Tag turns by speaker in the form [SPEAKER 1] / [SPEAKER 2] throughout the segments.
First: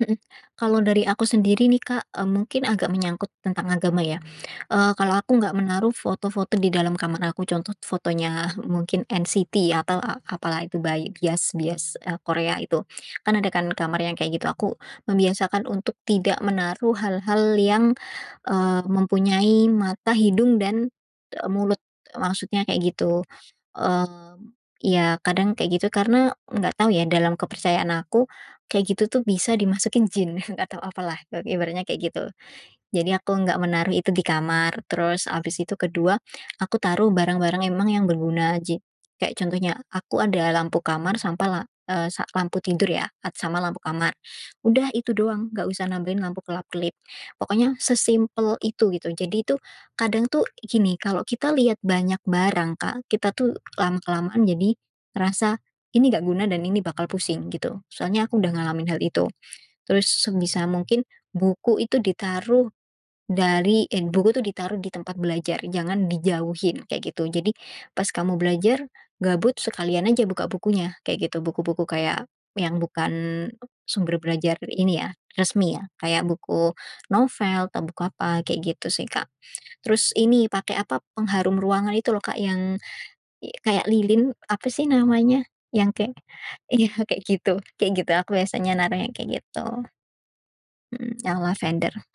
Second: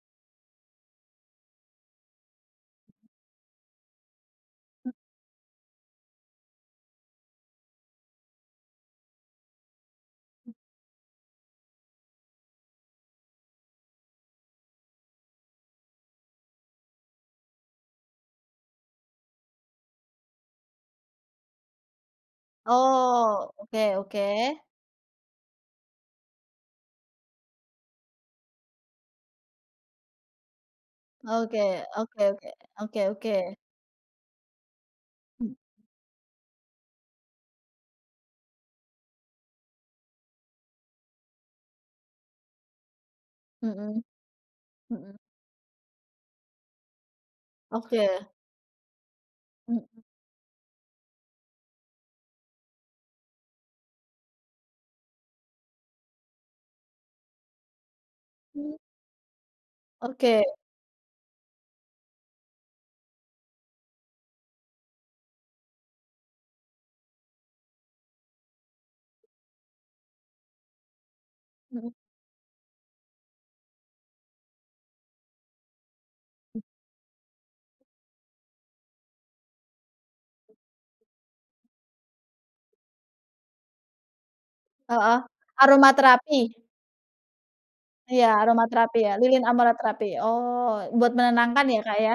[SPEAKER 1] Mhm. Kalau dari aku sendiri, nih, Kak, eee, mungkin agak menyangkut tentang agama, ya. Eee, kalau aku nggak menaruh foto-foto di dalam kamar aku, contoh fotonya mungkin NCT atau a apa, lah, itu, bai bias bias, eee, Korea itu. Kan, ada, kan, kamar yang kayak gitu. Aku membiasakan untuk tidak menaruh hal-hal yang, eee, mempunyai mata, hidung, dan, eee, mulut, maksudnya kayak gitu.
[SPEAKER 2] Oh, oke
[SPEAKER 1] Mmm,
[SPEAKER 2] oke.
[SPEAKER 1] ya, kadang kayak gitu karena nggak tau, ya, dalam kepercayaan aku, kayak gitu, tuh, bisa dimasukin jin, nggak tau apa, lah, ba
[SPEAKER 2] Oke
[SPEAKER 1] ibaratnya kayak
[SPEAKER 2] oke
[SPEAKER 1] gitu.
[SPEAKER 2] oke oke
[SPEAKER 1] Jadi aku
[SPEAKER 2] oke.
[SPEAKER 1] nggak menaruh itu di kamar. Terus, habis
[SPEAKER 2] Mmm.
[SPEAKER 1] itu ke-2 aku taruh barang-barang emang yang berguna aja. Kayak contohnya, aku ada lampu kamar, sampai, la eee, sa lampu tidur, ya, at sama lampu
[SPEAKER 2] Mhm.
[SPEAKER 1] kamar. Udah, itu
[SPEAKER 2] Mhm.
[SPEAKER 1] doang, nggak usah nampilin lampu kelap-kelip. Pokoknya
[SPEAKER 2] Oke.
[SPEAKER 1] sesimpel itu, gitu. Jadi, tuh,
[SPEAKER 2] Mhm.
[SPEAKER 1] kadang, tuh, gini, kalau kita lihat banyak barang, Kak, kita, tuh, lama-kelamaan jadi ngerasa ini nggak guna dan ini bakal pusing, gitu. Soalnya aku udah
[SPEAKER 2] Hmm.
[SPEAKER 1] ngalamin hal itu. Terus
[SPEAKER 2] Oke.
[SPEAKER 1] sebisa mungkin, buku itu ditaruh dari, en buku tuh ditaruh di tempat belajar, jangan dijauhin, kayak gitu. Jadi pas kamu belajar, gabut, sekalian aja buka bukunya, kayak gitu. Buku-buku
[SPEAKER 2] Mhm.
[SPEAKER 1] kayak yang bukan sumber belajar ini, ya, resmi, ya, kayak buku novel atau buku apa, kayak gitu, sih, Kak. Terus ini, pakai apa, pengharum ruangan itu, loh, Kak, yang y kayak lilin, apa, sih,
[SPEAKER 2] Heeh.
[SPEAKER 1] namanya? Yang kayak
[SPEAKER 2] Aromaterapi.
[SPEAKER 1] ya, kayak gitu kayak gitu,
[SPEAKER 2] Iya,
[SPEAKER 1] aku biasanya naruh
[SPEAKER 2] aromaterapi, ya,
[SPEAKER 1] yang kayak
[SPEAKER 2] lilin
[SPEAKER 1] gitu.
[SPEAKER 2] aromaterapi. Oh, buat
[SPEAKER 1] Mhm, yang
[SPEAKER 2] menenangkan, ya,
[SPEAKER 1] lavender.
[SPEAKER 2] Kak, ya.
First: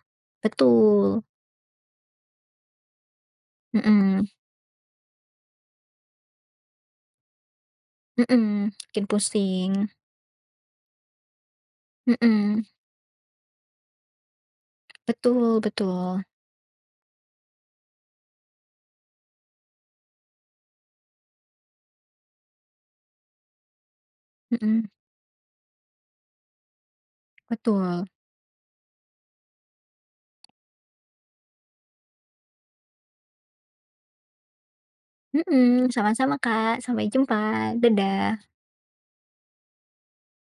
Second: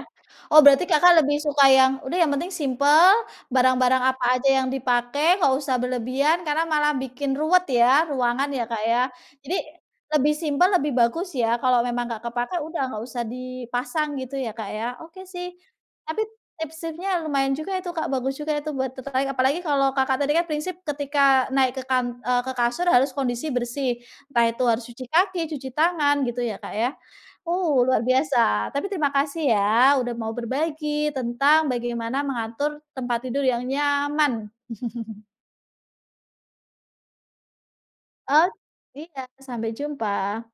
[SPEAKER 2] Oh, berarti Kakak
[SPEAKER 1] Betul.
[SPEAKER 2] lebih suka yang, udah, yang penting simpel, barang-barang apa
[SPEAKER 1] Mhm.
[SPEAKER 2] aja yang dipakai nggak usah berlebihan karena malah bikin ruwet, ya, ruangan, ya,
[SPEAKER 1] Mhm,
[SPEAKER 2] Kak, ya.
[SPEAKER 1] bikin
[SPEAKER 2] Jadi
[SPEAKER 1] pusing.
[SPEAKER 2] lebih simpel lebih bagus, ya, kalau memang nggak kepakai,
[SPEAKER 1] Mhm.
[SPEAKER 2] udah nggak usah dipasang gitu, ya, Kak, ya. Oke, sih.
[SPEAKER 1] Betul
[SPEAKER 2] Tapi
[SPEAKER 1] betul.
[SPEAKER 2] tips-tipsnya lumayan juga itu, Kak, bagus juga itu buat ter tertarik apalagi kalau Kakak tadi, kan, prinsip ketika naik ke kan eee, ke kasur harus kondisi bersih, entah itu harus
[SPEAKER 1] Mhm.
[SPEAKER 2] cuci kaki, cuci tangan, gitu, ya, Kak, ya. Oh, luar
[SPEAKER 1] Betul.
[SPEAKER 2] biasa. Tapi terima kasih, ya, udah mau berbagi tentang bagaimana mengatur tempat tidur yang nyaman.
[SPEAKER 1] Mhm, sama-sama, Kak. Sampai jumpa,
[SPEAKER 2] O
[SPEAKER 1] dadah.
[SPEAKER 2] iya, sampai jumpa.